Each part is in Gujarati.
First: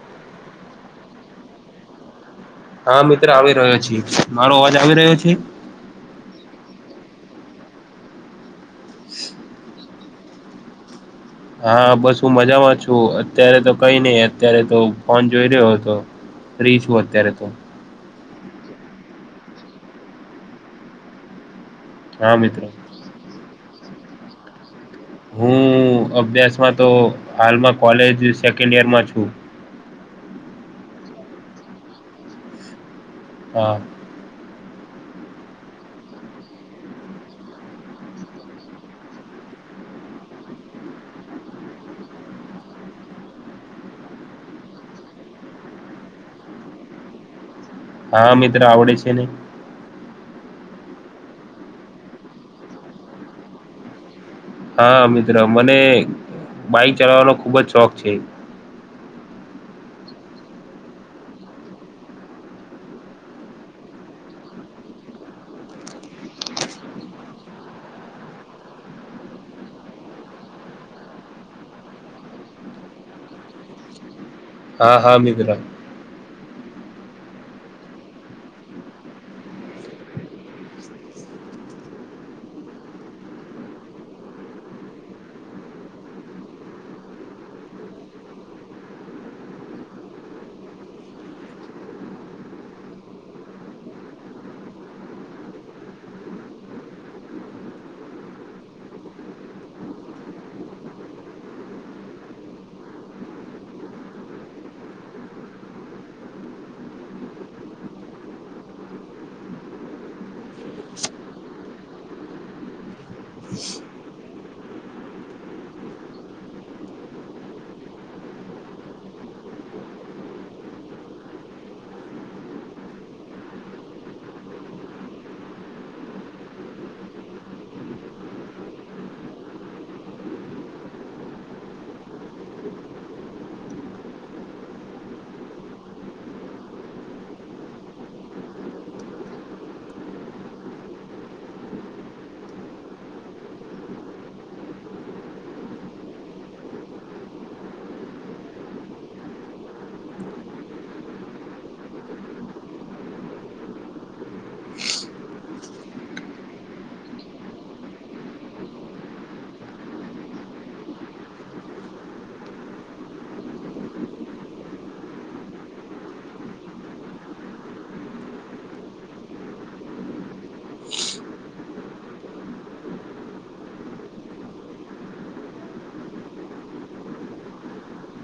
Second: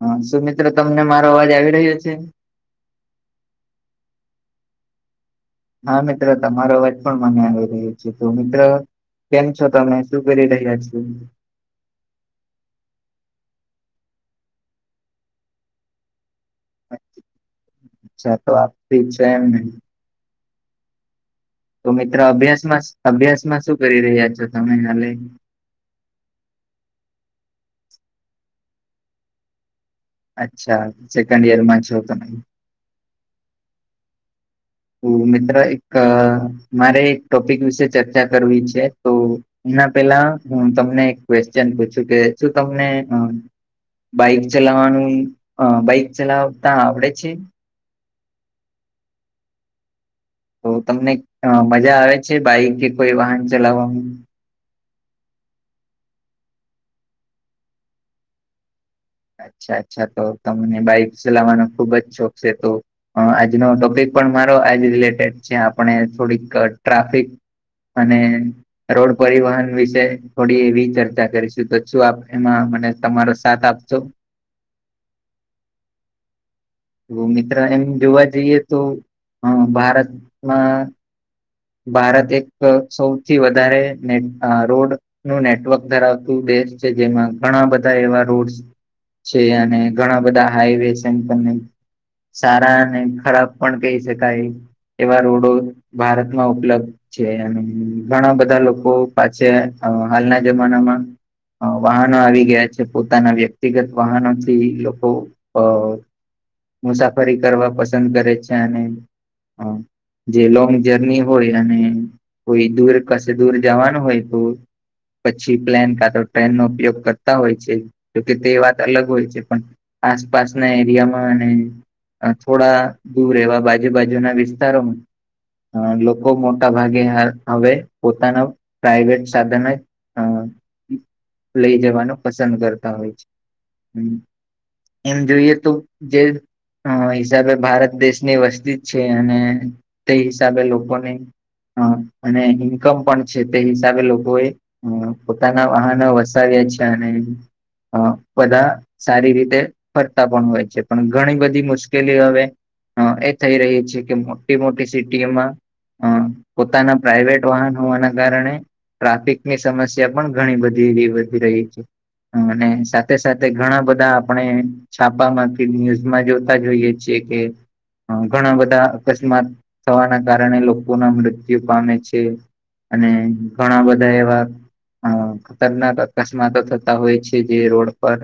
હા સુું મિત્રો તમને મારો અવાજ આવી રહ્યો છે હા મિત્ર આવી રહ્યો છ મારો અવાજ આવી રહ્યો છે હા મિત્ર તમારો વાત પણ મને આવી રહ્યો છે તો મિત્ર કેમ છો તમે શું કરી રહ્યા છો હા બસ હું મજામાં છું અત્યારે તો કઈ નઈ અત્યારે તો ફોન જોઈ રહ્યો હતો ર્રીશું અત્યારે તો અચ્છા તો આપતી છે એમ તો મિત્રો અભ્યાસમાં અભ્યાસમાં શું કરી રહ્યા છો તમે હ હું અભ્યાસમાં તો હાલમાં કોલેજ સેકન્ડ ઈયરમાં છું અચ્છા સેકન્ડ યર માંતો નહી હા તો મિત્ર એક મારે એક ટોપિક વિશે ચર્ચા કરવી છે તો એના પેલા હું તમને એક ક્વેશ્ચન પૂછું કે શું તમને બાઈક ચલાવવાનું બાઈક ચલાવતા આવડે છે હા મિત્ર આવડે છે નહી તો તમને મજા આવે છે બાઈક કે કોઈ વાહન ચલાવવાવામાં હા મિત્ર મને બાઈક ચલાવવાનો ખુબ જ શોખ છે અચ્છા અચ્છા તો તમને બાઈક ચલાવવાનો ખુબ જ શોખ છે તો આજનો ટોપિક પણ મારો આજ રિલેટેડ છે આપણે થોડીક ટ્રાફિક અને રોડ પરિવહન વિશે થોડી એવી ચર્ચા કરીશું તો શું આપ એમાં મને તમારો સાથ આપ તો હા હા મિ બિરા તો મિત્ર એમ જોવા જઈએ તો ભારતમાં ભારત એક સૌથી વધારેને રોડ નું નેટવર્ક ધરાવતું દેશ છે જેમાં ઘણા બધા એવા રોડ છે અને ઘણા બધા હાઈવે એમ સારા અને ખરાબ પણ કહી શકાય એવા રોડો ભારત હા ઉપલબ્ધ છે અને ઘણા બધા લોકો પાછે હાલના જમાનામાં અહ વાહનો આવી ગયા છે પોતાના વ્યક્તિગત વાહનો થી લોકો અ મુસાફરી કરવા પસંદ કરે છે અને અહ જે લોંગ જર્ની હોય અને કોઈ દૂર કશે દૂર જવાનું હોય તો પછી પ્લેન કા તો ટ્રેન નો ઉપયોગ કરતા હોય છે જોકે તે વાત અલગ હોય છે પણ આસપાસના એરિયામાં અને અહ થોડા દૂર એવા બાજુ બાજુના વિસ્તારો બહુ મોટા ભાગે હા હવે પોતાના પ્રાઈવેટ સાધને હ લઈ જવાનું પસંદ કરતા હોય છે હમ્મ. એમ જોઈએ તો જે અહ હિસાબે ભારત દેશની વસ્તી જ છે અને તે હિસાબે લોકો ને અહ અને ઇન્કમ પણ છે તે હિસાબે લોકો એ અહ પોતાના વાહનો વસાવ્યા છે અને અહ બધા સારી રીતે ફરતા પણ હોય છે. પણ ઘણી બધી મુશ્કેલી હવે હ એ થઈ રહી છે કે મોટી મોટી સિટીમાં અહ પોતાના પ્રાઈવેટ વાહન હોવાના કારણે ટ્રાફિક ની સમસ્યા પણ ઘણી બધી વધી રહી છે. અને સાથે સાથે ઘણા બધા આપણે છાપા માંથી ન્યૂઝમાં જોતા જોઈએ છેએ કે અહ ઘણા બધા અકસ્માત થવાના કારણે લોકો ના મૃત્યુ પામે છે. અને અહ ઘણા બધા એવા અહ ખતરનાક અકસ્માતો થતા હોય છે જે રોડ પર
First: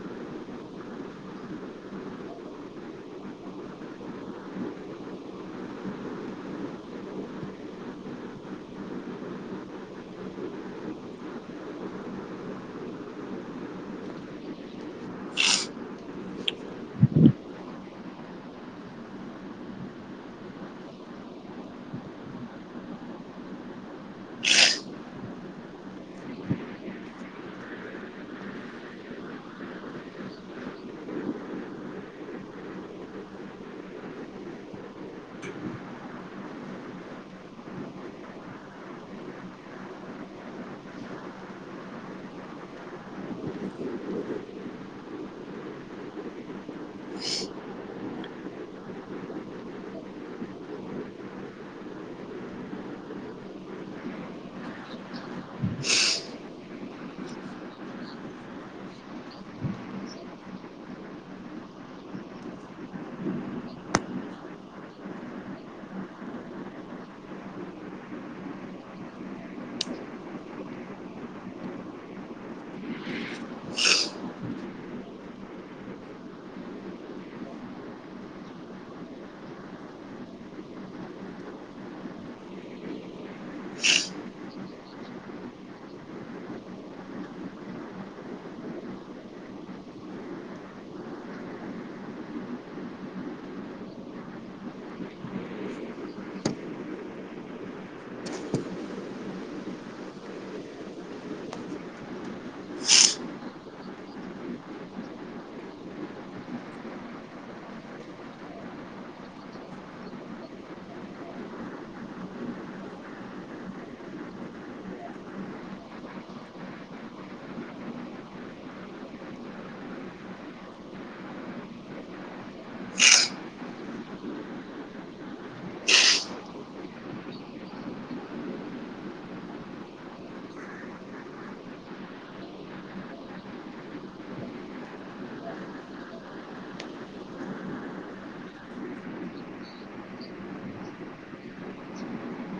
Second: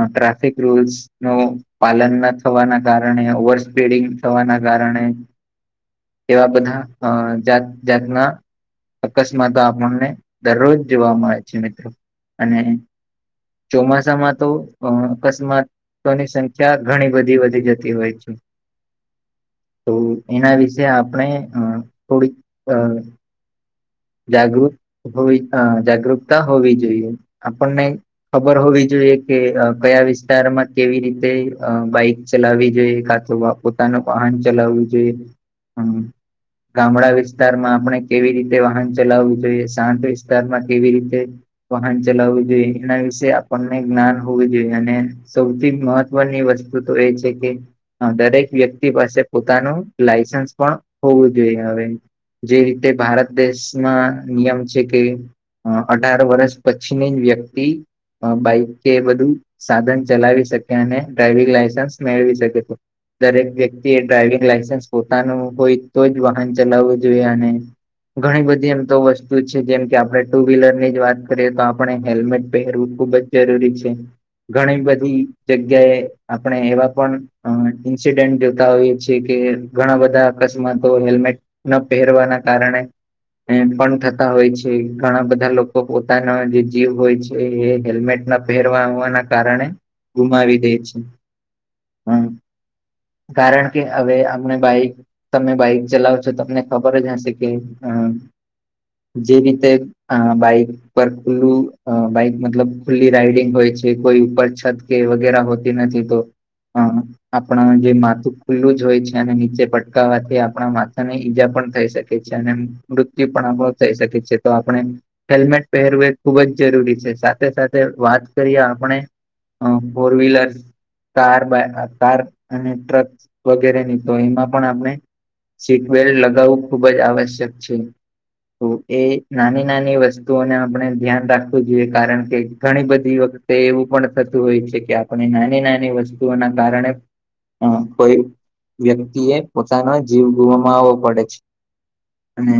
અહ ટ્રાફિક રૂલ્સ નું પાલન ના થવાના કારણે ઓવર સ્પીડિંગ થવાના કારણે એવા બધા અહ જાત જાતના અકસ્માતો આપણને દરરોજ જોવા મળે છે મિત્રો અને ચોમાસામાં તો અહ અકસ્માત તોની સંખ્યા ઘણી બધી વધી જતી હોય છે. તો એના વિશે આપણે અહ થોડીક અહ જાગૃત હો અહ જાગૃતતા હોવી જોઈએ આપણને ખબર હોવી જોઈએ કે અહ કયા વિસ્તારમાં કેવી રીતે અહ બાઈક ચલાવવી જોઈએ કા તો પોતાનું વાહન ચલાવવું જોઈએ હમ્મ. ગામડા વિસ્તારમાં આપણે કેવી રીતે વાહન ચલાવવું જોઈએ સાંત વિસ્તારમાં કેવી રીતે વાહન ચલાવવું જોઈએ એના વિશે આપણને જ્ઞાન હોવું જોઈએ અને સૌથી મહત્વની વસ્તુ તો એ છે કે અહ દરેક વ્યક્તિ પાસે પોતાનું લાયસન્સ પણ હોવું જોઈએ હવે જે રીતે ભારત દેશમાં નિયમ છે કે અહ અઢાર વર્ષ પછીની જ વ્યક્તિ અહ બાઈક કે બધું સાધન ચલાવી શકે અને ડ્રાઈવિંગ લાયસન્સ મેળવી શકે તો દરેક વ્યક્તિ એ ડ્રાઈવિંગ લાયસન્સ પોતાનું હોય તો જ વાહન ચલાવવું જોઈએ અને ઘણી બધી એમ તો વસ્તુ છે જેમ કે આપડે ટુ વ્હીલર ની જ વાત કરીએ તો આપણે હેલ્મેટ પહેરવું ખુબ જ જરૂરી છે ઘણી બધી જગ્યાએ આપણે એવા પણ અહ ઇન્સિડેન્ટ જોતા હોયએ છીએ કે ઘણા બધા અકશ માં હેલ્મેટ ન પહેરવાના કારણે એ પણ થતા હોય છે ઘણા બધા લોકો પોતાના જે જીવ હોય છે એ હેલ્મેટ ના ભેરવા હોવાના કારણે ગુમાવી દે છે. [inaudible] કારણ કે હવે અમને બાઈક. તમે બાઈક ચલાવ છો તમને ખબર જ હશે કે અ જે રીતે. આ બાઈક પર ખુલ્લું, અ બાઈક મતલબ ખુલ્લી રાઈડિંગ હોય છે કોઈ ઉપર છત [unintelligible] વગે હોતી નથી તો આપણા જે માથું ખુલ્લું જ હોય છે અને નીચે પ [unintelligible] વાથી આપણા માથા ને ઈજા પણ થઈ શકે છે અને મૃત્યુ પણ આપણો થઈ શકે છે તો આપણે. હેલ્મેટ પહેરવો ખૂબ જ જરૂરી છે સાથે સાથે વાત કરીએ આપણે. હ ફોર વ્હીલર. કાર કાર અને ટ્રક વગેરે ની તો એમાં પણ આપણે સીટ બેલ્ટ લગાવવું ખુબ જ આવશ્યક છે. તો એ નાની નાની વસ્તુઓને આપણે ધ્યાન રાખવું જોઈએ કારણ કે ઘણી બધી વત. તે એવું પણ થતું હોય છે કે આપણે નાની નાની વસ્તુઓના કારણે હ કોઈ વ્યક્તિ એ પોતાનો જીવ ગુવામાં આવવો પડે છે અને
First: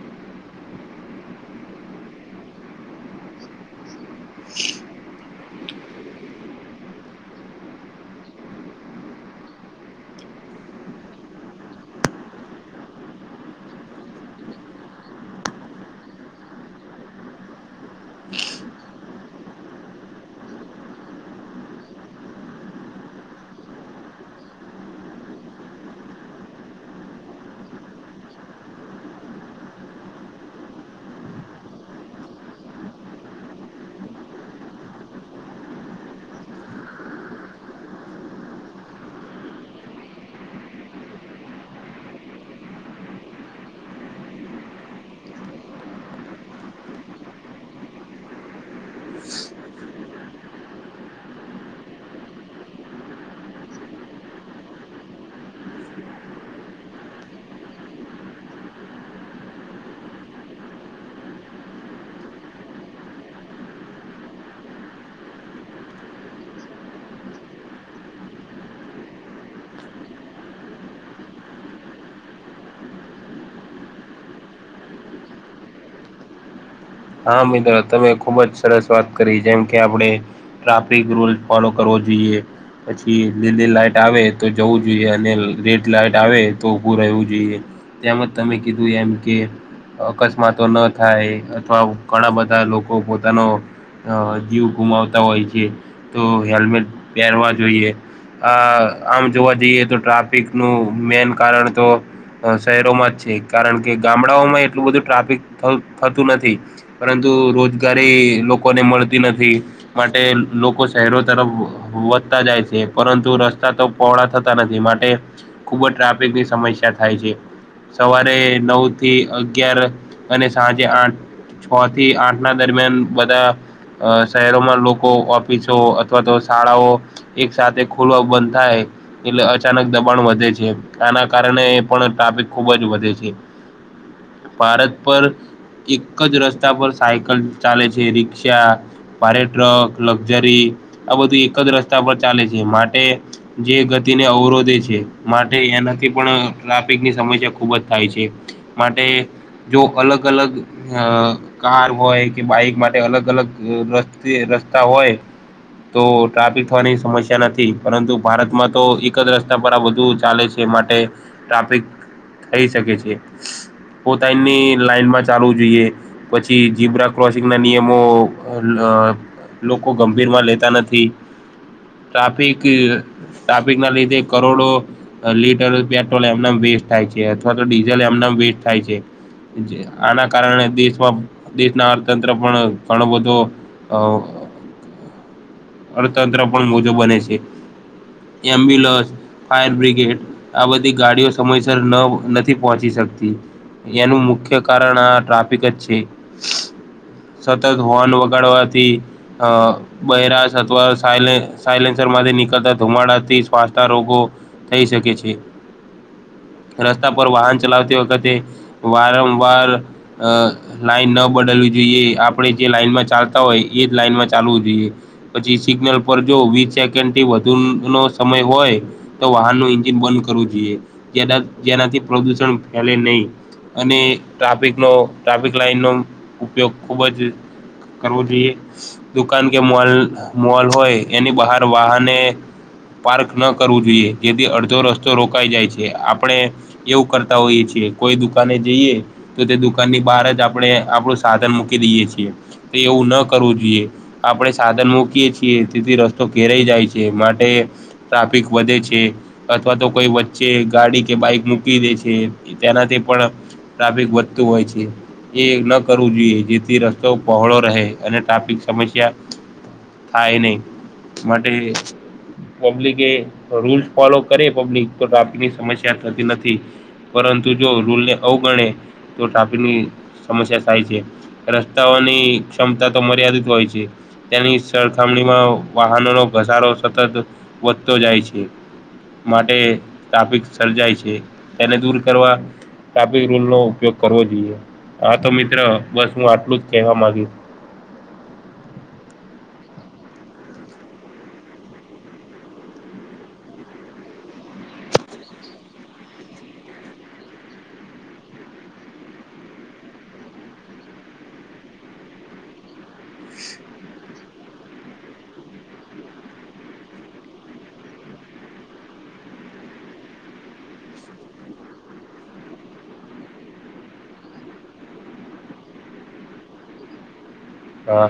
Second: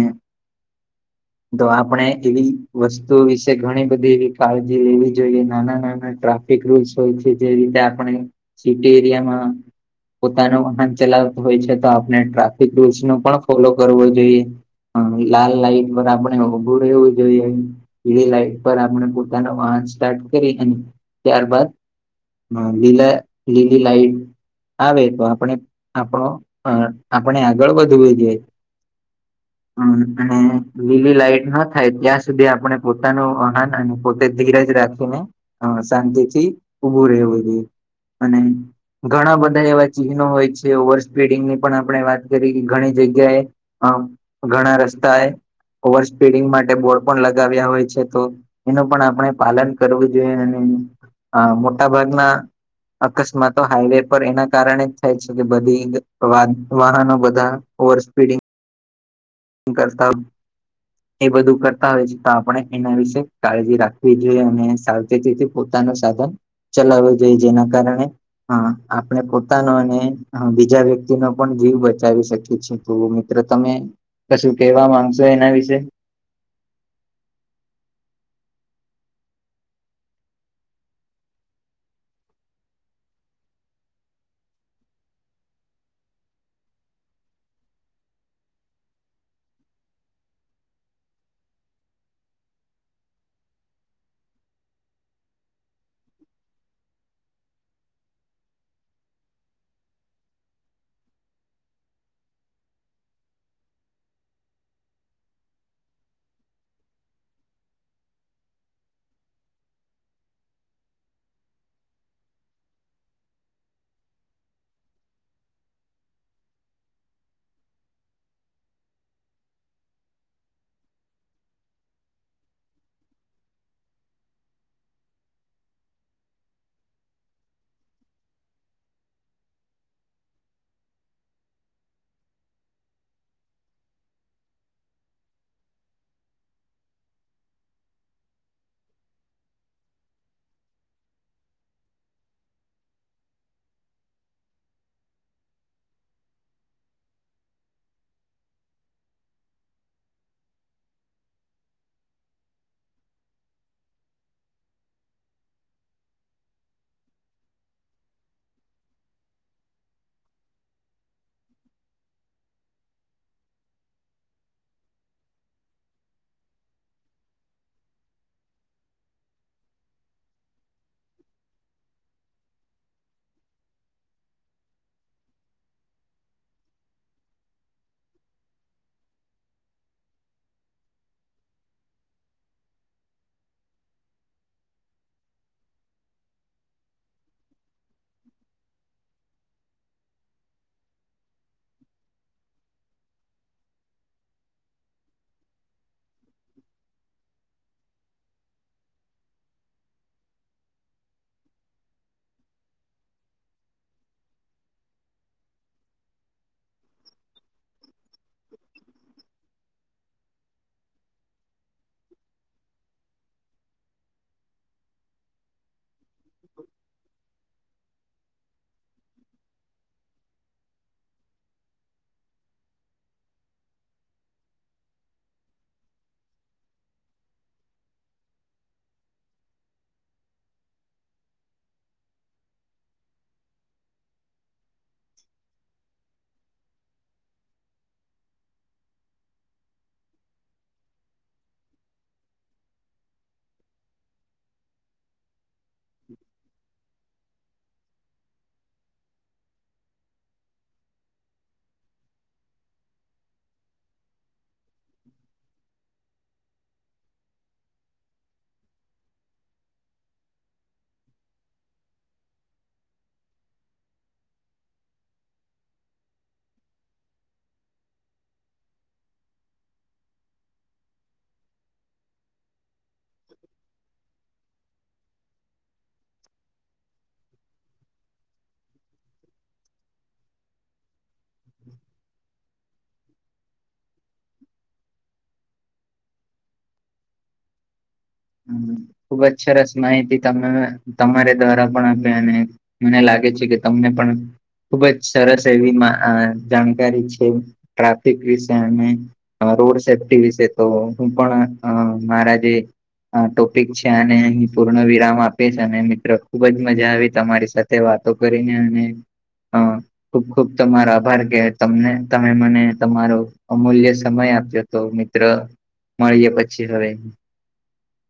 હ. તો આપણે એવી વસ્તુ વિશે ઘણી બધી એવી કાળજી લેવી જોઈએ નાના નાના ટ્રાફ રુલ્સ હોય છે જે રીતે આપણે સિટી એરિયામાં. પોતાનો વાહન ચલાવત હોય છે તો આપણે ટ્રાફિક રૂલ્સ ન પણ ફોલો કરવો જોઈએ. હા લાલ લાઈટ પર આપણે ઉભું રહેવું જોઈએ. પીડી લાઈટ પર આપણે પોતાનો વાહન સ્ટાર્ટ કરી અને ત્યારબદ. હ લીલા લીલી લાઈટ આવે તો આપણે આપણો. હ આપણે આગળ વધવું જોએ. હમ. હમ અને લીલી લાઈટ ના થાય ત્યાં સુધી આપણે પોતાનું આહન [unintelligible] અને પોતે ધીરજ રાખીને શાંતિથી ઉભું રહેવું જોઈએ. અને ઘણા બધા એવા ચિહ્નો હોય છે ઓવર સ્પીડિંગની. પણ આપણે વાત કરી કે ઘણી જગ્યાએ ઘણા રસ્તાએ ઓવર સ્પીડિંગ માટે બોર્ડ પણ લગાવ્યા હોય છે તો. એનું પણ આપણે પાલન કરવું જોઈએ હા મોટા ભાગના. અકસ્માતો હાઈવે પર એના કારણે જ થાય છે કે બધી. વાહનો [unintelligible] બધા ઓવર સ્પીડિંગ. કરતા. હ. એ બધું કરતા હોય છે તો આપણે એના વિશે કાળજી રાખવી જોઈએ અને સાવચેતીથી પોતાનું સાધન. ચલાવવું જોઈએ જેના કારણે. હા આપણે પોતાનો અને બીજા વ્યક્તિ નો પણ જીવ બચાવી શકીીએ. તો મિત્ર તમે કશું કેવા માંગશો એના વિશે હા મિત્રો તમે ખુબ જ સરસ વાત કરી જેમ કે આપણે. ટ્રાફિક રૂલ ફોલો કરવો જોઈએ. પછી લીલી લાઈટ આવે તો જવું જોઈએ અને રેડ લાઈટ આવે તો ઉભું રહેવું જોઈએ. તેમજ તમે કીધું એમ કે અકસ્માતો ન થાય. અથવા ઘણા બધા લોકો પોતાનો. અ જીવ ગુમાવતા હોય છે તો હેલ્મેટ પહેરવા જોઈએ. અ આમ જોવા જઈએ તો ટ્રાફિક નું મેન કારણ તો શહેરોમાં જ છે કારણ કે ગામડાઓમાં એટલું બધું ટ્રાફિક થતું નથી. પરંતુ રોજગારી લોકોને મળતી નથી. માટે લોકો શહેરો તરફ વધતા જાય છે પરંતુ રસ્તા તો પહોળા થતા નથી માટે, ખુબ જ ટ્રાફિકની સમસ્યા થાય છે સવારે નવથી અગિયાર અને સાંજે આઠ છો થી આઠ ના દરમિયાન બધા અહ શહેરોમાં લોકો ઓફિસો અથવા તો શાળાઓ એક સાથે ખોલવા બંધ થાય એટલે અચાનક દબાણ વધે છે આના કારણે એ પણ ટ્રાફિક ખુબ જ વધે છે. ભારત પર એક એક જ રસ્તા પર સાયકલ ચાલે છે રિક્ષા ભારે ટ્રક લક્ઝરી આ બધું એક જ રસ્તા પર ચાલે છે માટે જે ગતિને અવરોધે છે માટે એનાથી પણ ટ્રાફિકની સમસ્યા ખુબ જ થાય છે. માટે જો અલગ અલગ અ કાર હોય કે બાઈક માટે અલગ અલગ રસ્તે રસ્તા હોય તો ટ્રાફિક થવાની સમસ્યા નથી પરંતુ ભારતમાં તો એક જ રસ્તા પર આ બધું ચાલે છે. માટે ત્રાફીક‌ થઈ શકે છે પોતાની લાઈનમાં ચાલું જોઈએ પછી જીબ્રા ક્રોસિંગના નિયમો લોકો ગંભીર માં લેતા નથી ટ્રાફિક ટાપિક ના લીધે કરોડો લીટર પેટ્રોલ એમના વેસ્ટ થાય છે અથવા તો ડીઝલ એમના વેસ્ટ થાય છે. આના કારણે દેશમાં દેશના અર્થતંત્ર પણ ઘણો બધો અ [unintelligible] અર્થતંત્ર પણ મોજું બને છે. એમ્બ્યુલન્સ ફાયર બ્રિગેડ આ બધી ગાડીઓ સમયસર નથી પહોંચી શકતી એનું મુખ્ય કારણ આ ટ્રાફિક જ છે. સતત હોર્ન વગાડવાથી અ બરાશ અથવા સાયલેન્સર માંથી નીકળતા ધુમાડાથી શ્વાસના રોગો થઈ શકે છે રસ્તા પર વાહન ચલાવતી વખતે વારં વાર અ લાઈન ન બદલવી જોઈએ આપણે જે લાઈનમાં ચાલતા હોય એ જ લાઈનમાં ચાલવું જોઈએ પછી સિગ્નલ પર જો વીસ સેકન્ડ થી વધુ નો સમય હોય તો વાહન ન એન્જિન બંધ કરવું જોઈએ. જેનાથી પ્રદુષણ ફેલે નહી અને ટ્રાફિકનો ટ્રાફિક લાઈન નો ઉપયોગ ખુબ જ કરવો જોઈએ દુકાન કે મોલ મોલ હોય એની બહાર વાહને પાર્ક ન કરવું જોઈએ જેથી અડધો રસ્તો રોકાઈ જાય છે આપણે એવું કરતા હોઈએ છીએ કોઈ દુકાને જઈએ તો તે દુકાનની બહાર જ આપણે આપણું સાધન મૂકી દઈએ છીએ તો એવું ન કરવું જોઈએ આપણે સાધન મૂકીએ છીએ તેથી રસ્તો ઘેરાઈ જાય છે માટે ટ્રાફિક વધે છે. અથવા તો કોઈ વચ્ચે ગાડી કે બાઈક મૂકી દે છે, તેનાથી પણ ટ્રાફિક વધતું હોય છે. એ ન કરવું જોઈએ જેથી રસ્તો પહોળો રહે અને ટ્રાફિક સમસ્યા થાય નહી માટે પબ્લિક એ રૂલ્સ ફોલો કરે પ્લિક તો ટ્રાફિકની સમસ્યા થતી નથી પરંતુ જો રૂલને અવ ગ તો ટ્રાફિકની સમસ્યા થાય છે રસ્તાઓની ક્ષમતા તો મર્યાદિત હોય છે. તેની સરખામણીમાં વાહનોનો ઘસારો સતત વધતો જાય છે. માટે ટાફિક સર્જાય છે તેને દૂર કરવા રૂલ નો ઉપયોગ કરવો જોઈએ, હા તો મિત્ર બસ હું આટલું જ કેવા માંગુ છૂ. ખુબ જ સરસ માહિતી તમે તમારી દ્વારા પણ આપે અને મને લાગે છે કે તમને પણ ખુબજ સરસ એવી જાણકારી છે, ટ્રાફિક વિશે અને રોડ સેફ્ટી વિશે તોહું પણ મારા જે, ટોપિક છે, અને અ પૂર્ણ વિરામ આપીશ અને મિત્રો ખુબ જ મજા આવી તમારી સાથે. તે વાતો કરીને અને અ હ [inaudible] ખુબ ખુબ તમારો આભાર કે તમને તમે મને તમારો અમૂલ્ય સમય આપ્યો તો મિત્ર મળીએ પછી હવે હા